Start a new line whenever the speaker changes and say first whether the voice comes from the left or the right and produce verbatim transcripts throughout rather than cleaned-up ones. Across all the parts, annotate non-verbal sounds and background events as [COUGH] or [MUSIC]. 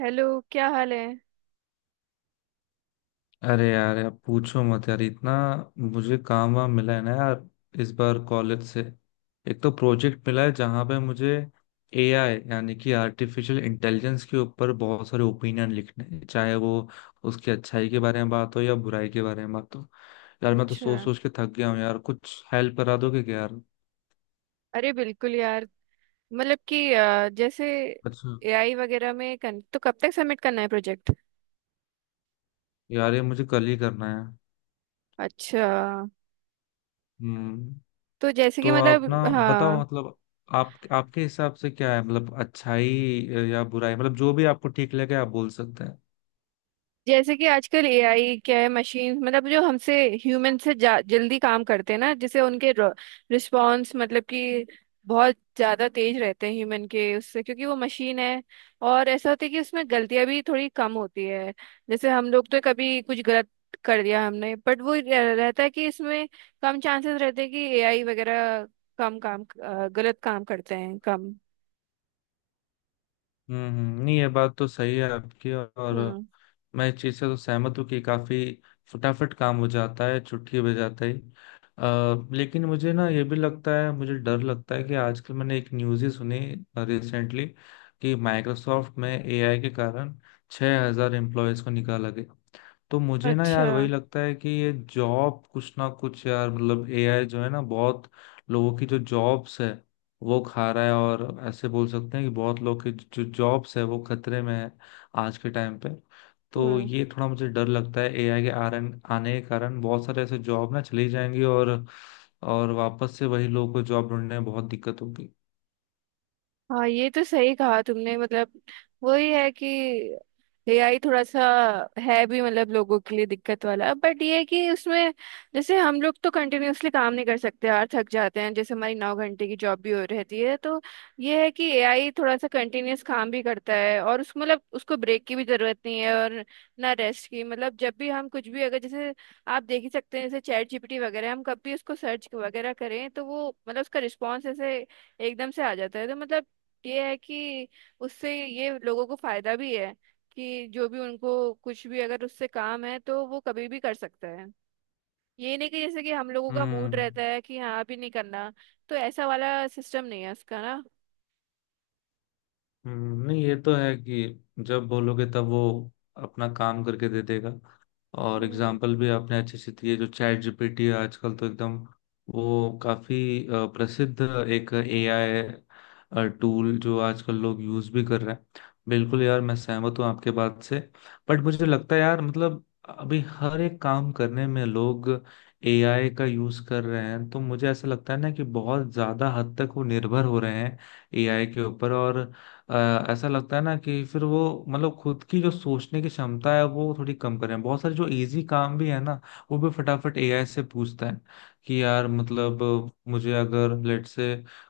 right: Hello. क्या हाल है?
left: अरे यार यार, पूछो मत यार। इतना मुझे काम वाम मिला है ना यार इस बार कॉलेज से। एक तो प्रोजेक्ट मिला है जहाँ पे मुझे एआई यानी कि आर्टिफिशियल इंटेलिजेंस के ऊपर बहुत सारे ओपिनियन लिखने हैं, चाहे वो उसकी अच्छाई के बारे में बात हो या बुराई के बारे में बात हो। यार मैं तो सोच
right: अच्छा,
left: सोच के थक गया हूँ यार, कुछ हेल्प करा दोगे क्या यार?
right: अरे बिल्कुल यार। मतलब कि अ, जैसे
left: अच्छा,
right: एआई वगैरह में कन, तो कब तक सबमिट करना है प्रोजेक्ट?
left: यार ये मुझे कल ही करना है।
right: अच्छा,
left: हम्म।
right: तो जैसे कि
left: तो आप ना
right: मतलब
left: बताओ
right: हाँ,
left: मतलब आप आपके हिसाब से क्या है, मतलब अच्छाई या बुराई, मतलब जो भी आपको ठीक लगे आप बोल सकते हैं।
right: जैसे कि आजकल एआई क्या है? मशीन मतलब जो हमसे ह्यूमन से जा, जल्दी काम करते हैं ना, जिसे उनके रिस्पॉन्स मतलब कि बहुत ज्यादा तेज रहते हैं ह्यूमन के उससे, क्योंकि वो मशीन है। और ऐसा होता है कि उसमें गलतियां भी थोड़ी कम होती है। जैसे हम लोग तो कभी कुछ गलत कर दिया हमने, बट वो रह- रहता है कि इसमें कम चांसेस रहते हैं कि एआई वगैरह कम काम अ, गलत काम करते हैं कम।
left: हम्म हम्म, नहीं ये बात तो सही है आपकी। और
right: हम्म।
left: मैं इस चीज से तो सहमत हूँ कि काफी फटाफट काम हो जाता है, छुट्टी बजाते ही। आ, लेकिन मुझे ना ये भी लगता है, मुझे डर लगता है कि आजकल मैंने एक न्यूज़ ही सुनी रिसेंटली कि माइक्रोसॉफ्ट में एआई के कारण छह हज़ार हजार एम्प्लॉयज को निकाला गया। तो मुझे ना यार
right: अच्छा।
left: वही लगता है कि ये जॉब कुछ ना कुछ यार, मतलब एआई जो है ना बहुत लोगों की जो जॉब्स है वो खा रहा है। और ऐसे बोल सकते हैं कि बहुत लोग की जो जॉब्स है वो खतरे में है आज के टाइम पे। तो
right: हम्म।
left: ये थोड़ा मुझे डर लगता है एआई के आरन आने के कारण बहुत सारे ऐसे जॉब ना चली जाएंगी। और और वापस से वही लोगों को जॉब ढूंढने में बहुत दिक्कत होगी।
right: हाँ, ये तो सही कहा तुमने। मतलब वही है कि एआई थोड़ा सा है भी मतलब लोगों के लिए दिक्कत वाला, बट ये है कि उसमें जैसे हम लोग तो कंटिन्यूअसली काम नहीं कर सकते यार, थक जाते हैं, जैसे हमारी नौ घंटे की जॉब भी हो रहती है, तो ये है कि एआई थोड़ा सा कंटिन्यूअस काम भी करता है और उसको मतलब उसको ब्रेक की भी जरूरत नहीं है और ना रेस्ट की। मतलब जब भी हम कुछ भी अगर जैसे आप देख ही सकते हैं, जैसे चैट जीपीटी वगैरह, हम कभी उसको सर्च वगैरह करें तो वो मतलब उसका रिस्पॉन्स ऐसे एकदम से आ जाता है। तो मतलब ये है कि उससे ये लोगों को फायदा भी है कि जो भी उनको कुछ भी अगर उससे काम है तो वो कभी भी कर सकता है। ये नहीं कि जैसे कि हम लोगों का मूड
left: हम्म
right: रहता है कि हाँ अभी नहीं करना, तो ऐसा वाला सिस्टम नहीं है उसका ना।
left: हम्म, नहीं ये तो है कि जब बोलोगे तब वो अपना काम करके दे देगा। और
right: हम्म।
left: एग्जाम्पल भी आपने अच्छे से दिए, जो चैट जीपीटी आजकल तो एकदम, वो काफी अ, प्रसिद्ध एक एआई टूल जो आजकल लोग यूज भी कर रहे हैं। बिल्कुल यार मैं सहमत हूँ आपके बात से, बट मुझे लगता है यार, मतलब अभी हर एक काम करने में लोग एआई का यूज कर रहे हैं। तो मुझे ऐसा लगता है ना कि बहुत ज्यादा हद तक वो निर्भर हो रहे हैं एआई के ऊपर, और अ, ऐसा लगता है ना कि फिर वो, मतलब खुद की जो सोचने की क्षमता है वो थोड़ी कम करें। बहुत सारे जो इजी काम भी है ना वो भी फटाफट एआई से पूछता है कि यार मतलब, अ, मुझे अगर लेट से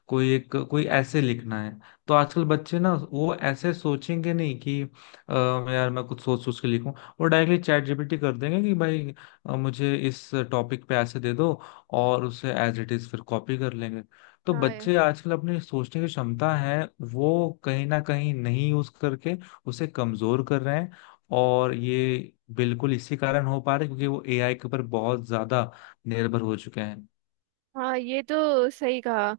left: कोई एक कोई ऐसे लिखना है, तो आजकल बच्चे ना वो ऐसे सोचेंगे नहीं कि अ, यार मैं कुछ सोच सोच के लिखूं। वो डायरेक्टली चैट जीपीटी कर देंगे कि भाई अ, मुझे इस टॉपिक पे ऐसे दे दो, और उसे एज इट इज फिर कॉपी कर लेंगे। तो
right: हाँ ये-
left: बच्चे आजकल अपनी सोचने की क्षमता है वो कहीं ना कहीं नहीं यूज करके उसे कमजोर कर रहे हैं। और ये बिल्कुल इसी कारण हो पा रहा है क्योंकि वो एआई के ऊपर बहुत ज्यादा निर्भर हो चुके हैं।
right: हाँ, ये तो सही कहा।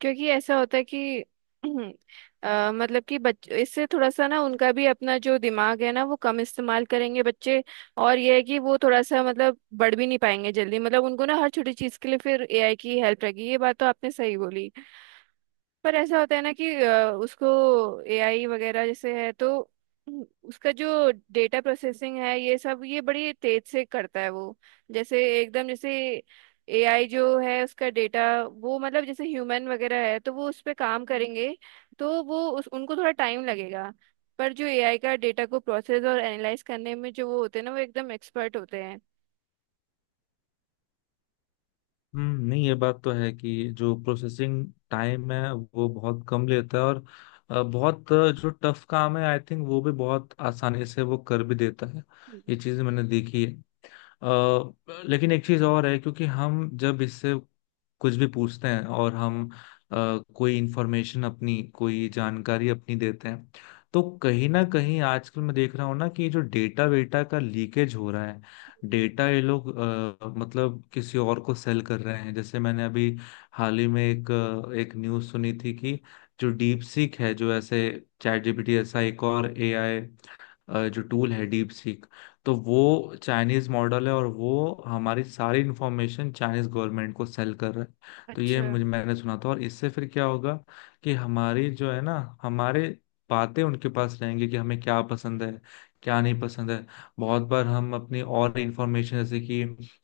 right: क्योंकि ऐसा होता है कि [CLEARS THROAT] अ, मतलब कि बच इससे थोड़ा सा ना उनका भी अपना जो दिमाग है ना वो कम इस्तेमाल करेंगे बच्चे। और ये है कि वो थोड़ा सा मतलब बढ़ भी नहीं पाएंगे जल्दी, मतलब उनको ना हर छोटी चीज के लिए फिर एआई की हेल्प रहेगी। ये बात तो आपने सही बोली। पर ऐसा होता है ना कि अ, उसको एआई वगैरह जैसे है तो उसका जो डेटा प्रोसेसिंग है ये सब ये बड़ी तेज से करता है वो, जैसे एकदम जैसे एआई जो है उसका डेटा वो मतलब जैसे ह्यूमन वगैरह है तो वो उस पर काम करेंगे तो वो उस उनको थोड़ा टाइम लगेगा। पर जो एआई का डेटा को प्रोसेस और एनालाइज करने में जो वो होते हैं ना वो एकदम एक्सपर्ट होते हैं।
left: हम्म, नहीं ये बात तो है कि जो प्रोसेसिंग टाइम है वो बहुत कम लेता है, और अ, बहुत अ, जो टफ काम है आई थिंक वो भी बहुत आसानी से वो कर भी देता है। ये
right: हम्म,
left: चीज मैंने देखी है। अ, लेकिन एक चीज और है क्योंकि हम जब इससे कुछ भी पूछते हैं और हम अ, कोई इंफॉर्मेशन अपनी, कोई जानकारी अपनी देते हैं, तो कहीं ना कहीं आजकल मैं देख रहा हूँ ना कि ये जो डेटा वेटा का लीकेज हो रहा है,
right: हम्म,
left: डेटा ये लोग अ, मतलब किसी और को सेल कर रहे हैं। जैसे मैंने अभी हाल ही में एक अ, एक न्यूज़ सुनी थी कि जो डीप सीक है, जो ऐसे चैट जीपीटी ऐसा एक और एआई अ, जो टूल है डीप सीक, तो
right: हम्म।
left: वो चाइनीज मॉडल है और वो हमारी सारी इंफॉर्मेशन चाइनीज गवर्नमेंट को सेल कर रहा है। तो ये
right: अच्छा।
left: मुझे, मैंने सुना था। और इससे फिर क्या होगा कि हमारी जो है ना, हमारे बातें उनके पास रहेंगी कि हमें क्या पसंद है, क्या नहीं पसंद है। बहुत बार हम अपनी और इंफॉर्मेशन, जैसे कि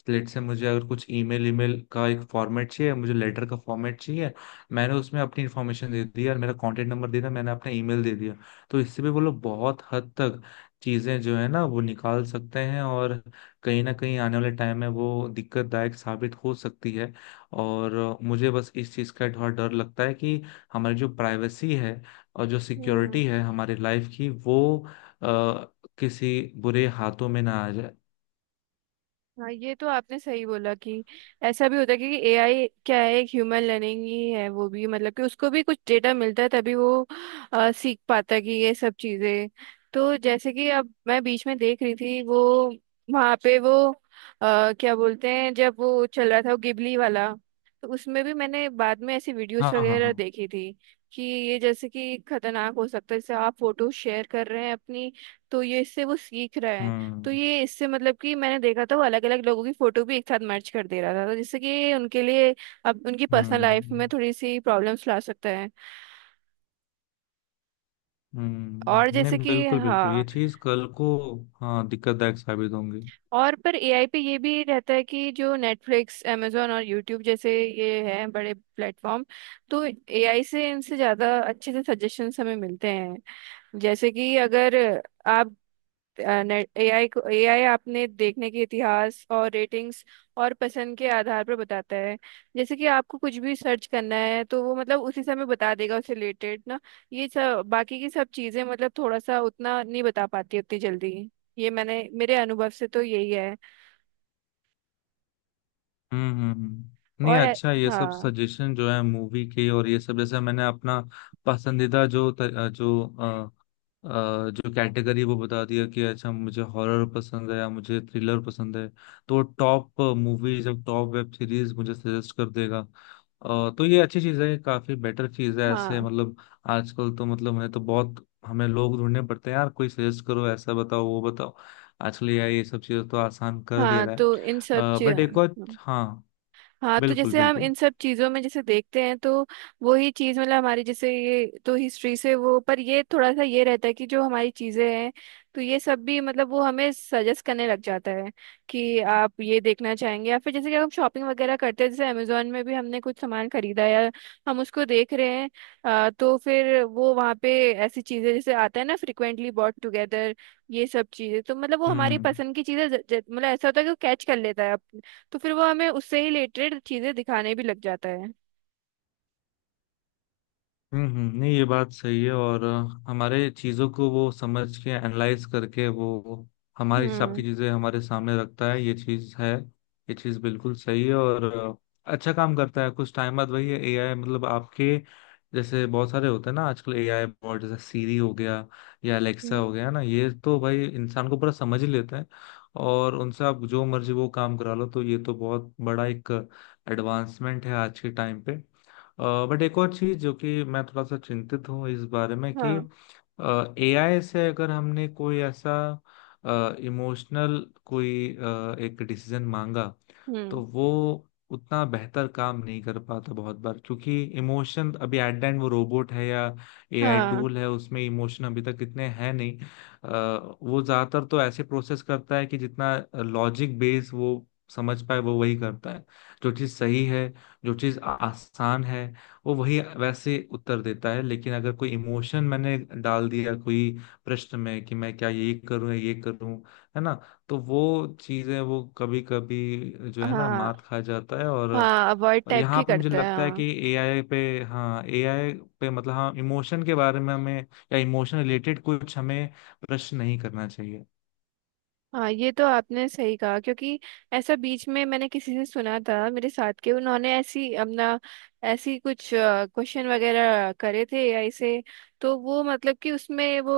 left: लेट से मुझे अगर कुछ ईमेल ईमेल का एक फॉर्मेट चाहिए, मुझे लेटर का फॉर्मेट चाहिए, मैंने उसमें अपनी इन्फॉर्मेशन दे दी और मेरा कॉन्टेक्ट नंबर दे दिया, मैंने अपना ईमेल दे दिया, तो इससे भी वो लोग बहुत हद तक चीजें जो है ना वो निकाल सकते हैं। और कहीं ना कहीं आने वाले टाइम में वो दिक्कतदायक साबित हो सकती है। और मुझे बस इस चीज का थोड़ा डर लगता है कि हमारी जो प्राइवेसी है और जो
right: हम्म।
left: सिक्योरिटी है हमारी लाइफ की, वो आ, किसी बुरे हाथों में ना आ जाए।
right: हाँ, ये तो आपने सही बोला कि ऐसा भी होता है कि एआई क्या है? एक ह्यूमन लर्निंग ही है वो भी, मतलब कि उसको भी कुछ डेटा मिलता है तभी वो अ, सीख पाता है कि ये सब चीजें। तो जैसे कि अब मैं बीच में देख रही थी वो, वहाँ पे वो अ, क्या बोलते हैं जब वो चल रहा था वो गिबली वाला, तो उसमें भी मैंने बाद में ऐसी वीडियोस
left: हाँ हाँ
right: वगैरह
left: हाँ।
right: देखी थी कि ये जैसे कि खतरनाक हो सकता है। जैसे आप फोटो शेयर कर रहे हैं अपनी, तो ये इससे वो सीख रहा है। तो
left: हम्म
right: ये इससे मतलब कि मैंने देखा था वो अलग अलग लोगों की फोटो भी एक साथ मर्ज कर दे रहा था, तो जिससे कि उनके लिए अब उनकी पर्सनल लाइफ
left: हम्म
right: में थोड़ी सी प्रॉब्लम्स ला सकता है।
left: हम्म
right: और
left: हम्म।
right: जैसे
left: नहीं,
right: कि
left: बिल्कुल बिल्कुल, ये
right: हाँ,
left: चीज कल को हाँ दिक्कतदायक साबित होंगी।
right: और पर एआई पे ये भी रहता है कि जो नेटफ्लिक्स amazon और यूट्यूब जैसे ये हैं बड़े प्लेटफॉर्म, तो एआई से इनसे ज़्यादा अच्छे से सजेशंस हमें मिलते हैं। जैसे कि अगर आप एआई को एआई आपने देखने के इतिहास और रेटिंग्स और पसंद के आधार पर बताता है। जैसे कि आपको कुछ भी सर्च करना है तो वो मतलब उसी समय बता देगा उससे रिलेटेड ना। ये सब बाकी की सब चीजें मतलब थोड़ा सा उतना नहीं बता पाती उतनी जल्दी। ये मैंने मेरे अनुभव से तो यही है।
left: हम्म हम्म, हम्म। नहीं
right: और ए-
left: अच्छा, ये सब
right: हाँ,
left: सजेशन जो है मूवी के और ये सब, जैसे मैंने अपना पसंदीदा जो त- अ, जो अ, अ, जो कैटेगरी वो बता दिया कि अच्छा मुझे हॉरर पसंद है या मुझे थ्रिलर पसंद है, तो टॉप मूवीज और टॉप वेब सीरीज मुझे सजेस्ट कर देगा। अ, तो ये अच्छी चीज़ है, काफी बेटर चीज़ है ऐसे,
right: हाँ,
left: मतलब आजकल तो मतलब मैंने तो बहुत, हमें लोग ढूंढने पड़ते हैं यार, कोई सजेस्ट करो ऐसा बताओ वो बताओ। आजकल ये ये सब चीज़ें तो आसान कर दे
right: हाँ।
left: रहा
right: तो इन सब
left: है,
right: चीज,
left: बट एक और हाँ।
right: हाँ, तो
left: बिल्कुल
right: जैसे हम
left: बिल्कुल।
right: इन सब चीजों में जैसे देखते हैं, तो वही चीज मतलब हमारी जैसे ये तो हिस्ट्री से वो, पर ये थोड़ा सा ये रहता है कि जो हमारी चीजें हैं तो ये सब भी मतलब वो हमें सजेस्ट करने लग जाता है कि आप ये देखना चाहेंगे। या फिर जैसे कि हम शॉपिंग वगैरह करते हैं, जैसे अमेजोन में भी हमने कुछ सामान खरीदा या हम उसको देख रहे हैं, अ, तो फिर वो वहाँ पे ऐसी चीजें जैसे आता है ना फ्रिक्वेंटली बॉट टुगेदर, ये सब चीजें तो मतलब वो हमारी
left: हम्म
right: पसंद की चीजें ज- ज- मतलब ऐसा होता है कि वो कैच कर लेता है। तो फिर वो हमें उससे ही रिलेटेड चीजें दिखाने भी लग जाता है।
left: हम्म हम्म, नहीं ये बात सही है। और अ, हमारे चीज़ों को वो समझ के एनालाइज करके वो हमारे हिसाब की
right: हम्म,
left: चीज़ें हमारे सामने रखता है, ये चीज़ है। ये चीज़ बिल्कुल सही है, और अ, अच्छा काम करता है कुछ टाइम बाद, वही है एआई मतलब आपके जैसे। बहुत सारे होते हैं ना आजकल एआई बॉट, जैसे सीरी हो गया या अलेक्सा
right: हम्म,
left: हो गया ना, ये तो भाई इंसान को पूरा समझ ही लेते हैं। और उनसे आप जो मर्जी वो काम करा लो, तो ये तो बहुत बड़ा एक एडवांसमेंट है आज के टाइम पे। बट एक और चीज जो कि मैं थोड़ा सा चिंतित हूँ इस बारे में कि
right: हाँ।
left: एआई से अगर हमने कोई ऐसा इमोशनल कोई अ, एक डिसीजन मांगा,
right: हम्म।
left: तो वो उतना बेहतर काम नहीं कर पाता बहुत बार, क्योंकि इमोशन अभी, एट द एंड वो रोबोट है या एआई
right: हाँ,
left: टूल है, उसमें इमोशन अभी तक इतने हैं नहीं। अ, वो ज्यादातर तो ऐसे प्रोसेस करता है कि जितना लॉजिक बेस वो समझ पाए वो वही करता है। जो चीज सही है, जो चीज आसान है, वो वही वैसे उत्तर देता है। लेकिन अगर कोई इमोशन मैंने डाल दिया कोई प्रश्न में कि मैं क्या, ये करूं या ये करूं, है ना, तो वो चीजें वो कभी कभी जो है ना
right: हाँ,
left: मात खा जाता है। और
right: हाँ, अवॉइड टाइप
left: यहाँ
right: की
left: पे मुझे
right: करते हैं
left: लगता है
right: हाँ।
left: कि एआई पे, हाँ एआई पे, मतलब हाँ इमोशन के बारे में हमें, या इमोशन रिलेटेड कुछ हमें प्रश्न नहीं करना चाहिए।
right: हाँ, ये तो आपने सही कहा। क्योंकि ऐसा बीच में मैंने किसी से सुना था, मेरे साथ के उन्होंने ऐसी अपना ऐसी कुछ क्वेश्चन वगैरह करे थे एआई से, तो वो मतलब कि उसमें वो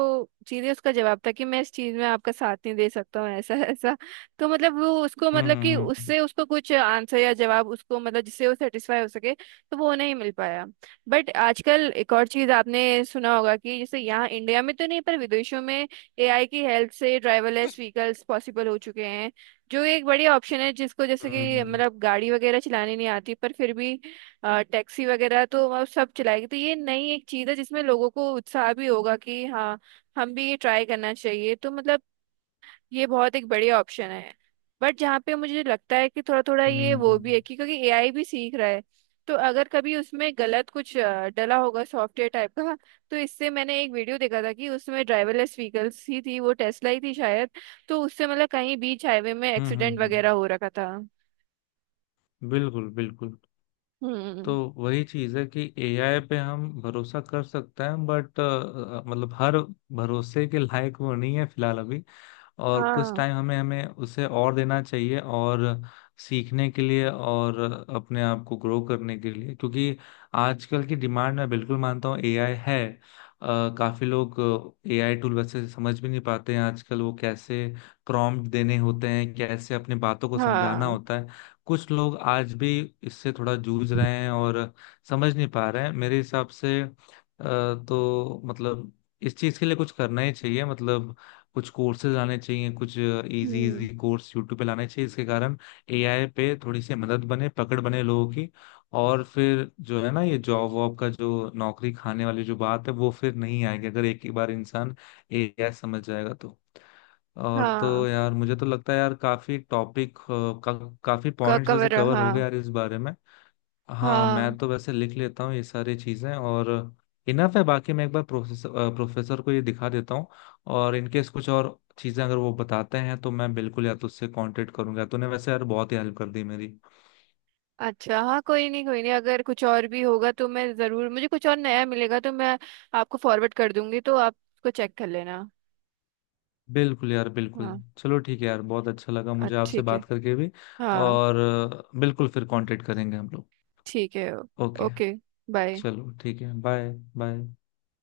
right: सीधे उसका जवाब था कि मैं इस चीज में आपका साथ नहीं दे सकता हूँ ऐसा। [LAUGHS] ऐसा तो मतलब वो उसको
left: हम्म
right: मतलब कि
left: हम्म
right: उससे उसको कुछ आंसर या जवाब उसको मतलब जिससे वो सेटिस्फाई हो सके तो वो नहीं मिल पाया। बट आजकल एक और चीज आपने सुना होगा कि जैसे यहाँ इंडिया में तो नहीं पर विदेशों में एआई की हेल्प से ड्राइवरलेस व्हीकल्स पॉसिबल हो चुके हैं, जो एक बड़ी ऑप्शन है जिसको जैसे
left: हम्म
right: कि
left: हम्म
right: मतलब गाड़ी वगैरह चलानी नहीं आती पर फिर भी टैक्सी वगैरह तो अब सब चलाएगी। तो ये नई एक चीज़ है जिसमें लोगों को उत्साह भी होगा कि हाँ हम भी ये ट्राई करना चाहिए। तो मतलब ये बहुत एक बढ़िया ऑप्शन है। बट जहाँ पे मुझे लगता है कि थोड़ा थोड़ा ये वो
left: हम्म
right: भी है कि क्योंकि एआई भी सीख रहा है तो अगर कभी उसमें गलत कुछ अ, डला होगा सॉफ्टवेयर टाइप का, तो इससे मैंने एक वीडियो देखा था कि उसमें ड्राइवरलेस व्हीकल्स ही थी, वो टेस्ला ही थी शायद, तो उससे मतलब कहीं बीच हाईवे में
left: हम्म हम्म
right: एक्सीडेंट
left: हम्म, हम्म,
right: वगैरह हो रखा था।
left: बिल्कुल बिल्कुल। तो
right: हम्म।
left: वही चीज है कि एआई पे हम भरोसा कर सकते हैं बट मतलब हर भरोसे के लायक वो नहीं है फिलहाल अभी। और कुछ
right: हाँ,
left: टाइम हमें हमें उसे और देना चाहिए, और सीखने के लिए और अपने आप को ग्रो करने के लिए, क्योंकि आजकल की डिमांड मैं बिल्कुल मानता हूँ एआई है। अ, काफी लोग एआई टूल वैसे समझ भी नहीं पाते हैं आजकल, वो कैसे प्रॉम्प्ट देने होते हैं, कैसे अपनी बातों को समझाना
right: हाँ।
left: होता है। कुछ लोग आज भी इससे थोड़ा जूझ रहे हैं और समझ नहीं पा रहे हैं मेरे हिसाब से। अ, तो मतलब इस चीज के लिए कुछ करना ही चाहिए, मतलब कुछ कोर्सेज आने चाहिए, कुछ इजी
right: हम्म।
left: इजी कोर्स यूट्यूब पे लाने चाहिए, इसके कारण एआई पे थोड़ी सी मदद बने, पकड़ बने लोगों की। और फिर जो है ना ये जॉब वॉब का जो नौकरी खाने वाली जो बात है वो फिर नहीं आएगी, अगर एक ही बार इंसान एआई समझ जाएगा तो। और
right: हाँ
left: तो यार मुझे तो लगता है यार काफी टॉपिक का, काफी
right: का
left: पॉइंट्स ऐसे
right: कवर,
left: कवर
right: हाँ।
left: हो गए यार इस बारे में। हाँ
right: हाँ,
left: मैं तो वैसे लिख लेता हूँ ये सारी चीज़ें, और इनफ है बाकी। मैं एक बार प्रोफेसर अ, प्रोफेसर को ये दिखा देता हूँ, और इनकेस कुछ और चीज़ें अगर वो बताते हैं तो मैं बिल्कुल या तो उससे कांटेक्ट करूंगा। तूने वैसे यार बहुत ही हेल्प कर दी मेरी।
right: अच्छा, हाँ, कोई नहीं, कोई नहीं, अगर कुछ और भी होगा तो मैं ज़रूर, मुझे कुछ और नया मिलेगा तो मैं आपको फॉरवर्ड कर दूंगी तो आप उसको चेक कर लेना।
left: बिल्कुल यार बिल्कुल,
right: हाँ,
left: चलो ठीक है यार, बहुत अच्छा लगा
right: अ-
left: मुझे आपसे
right: ठीक है।
left: बात करके भी।
right: हाँ।
left: और अ, बिल्कुल फिर कांटेक्ट करेंगे हम लोग।
right: ठीक है।
left: ओके।
right: ओके। बाय।
left: चलो ठीक है, बाय। बाय।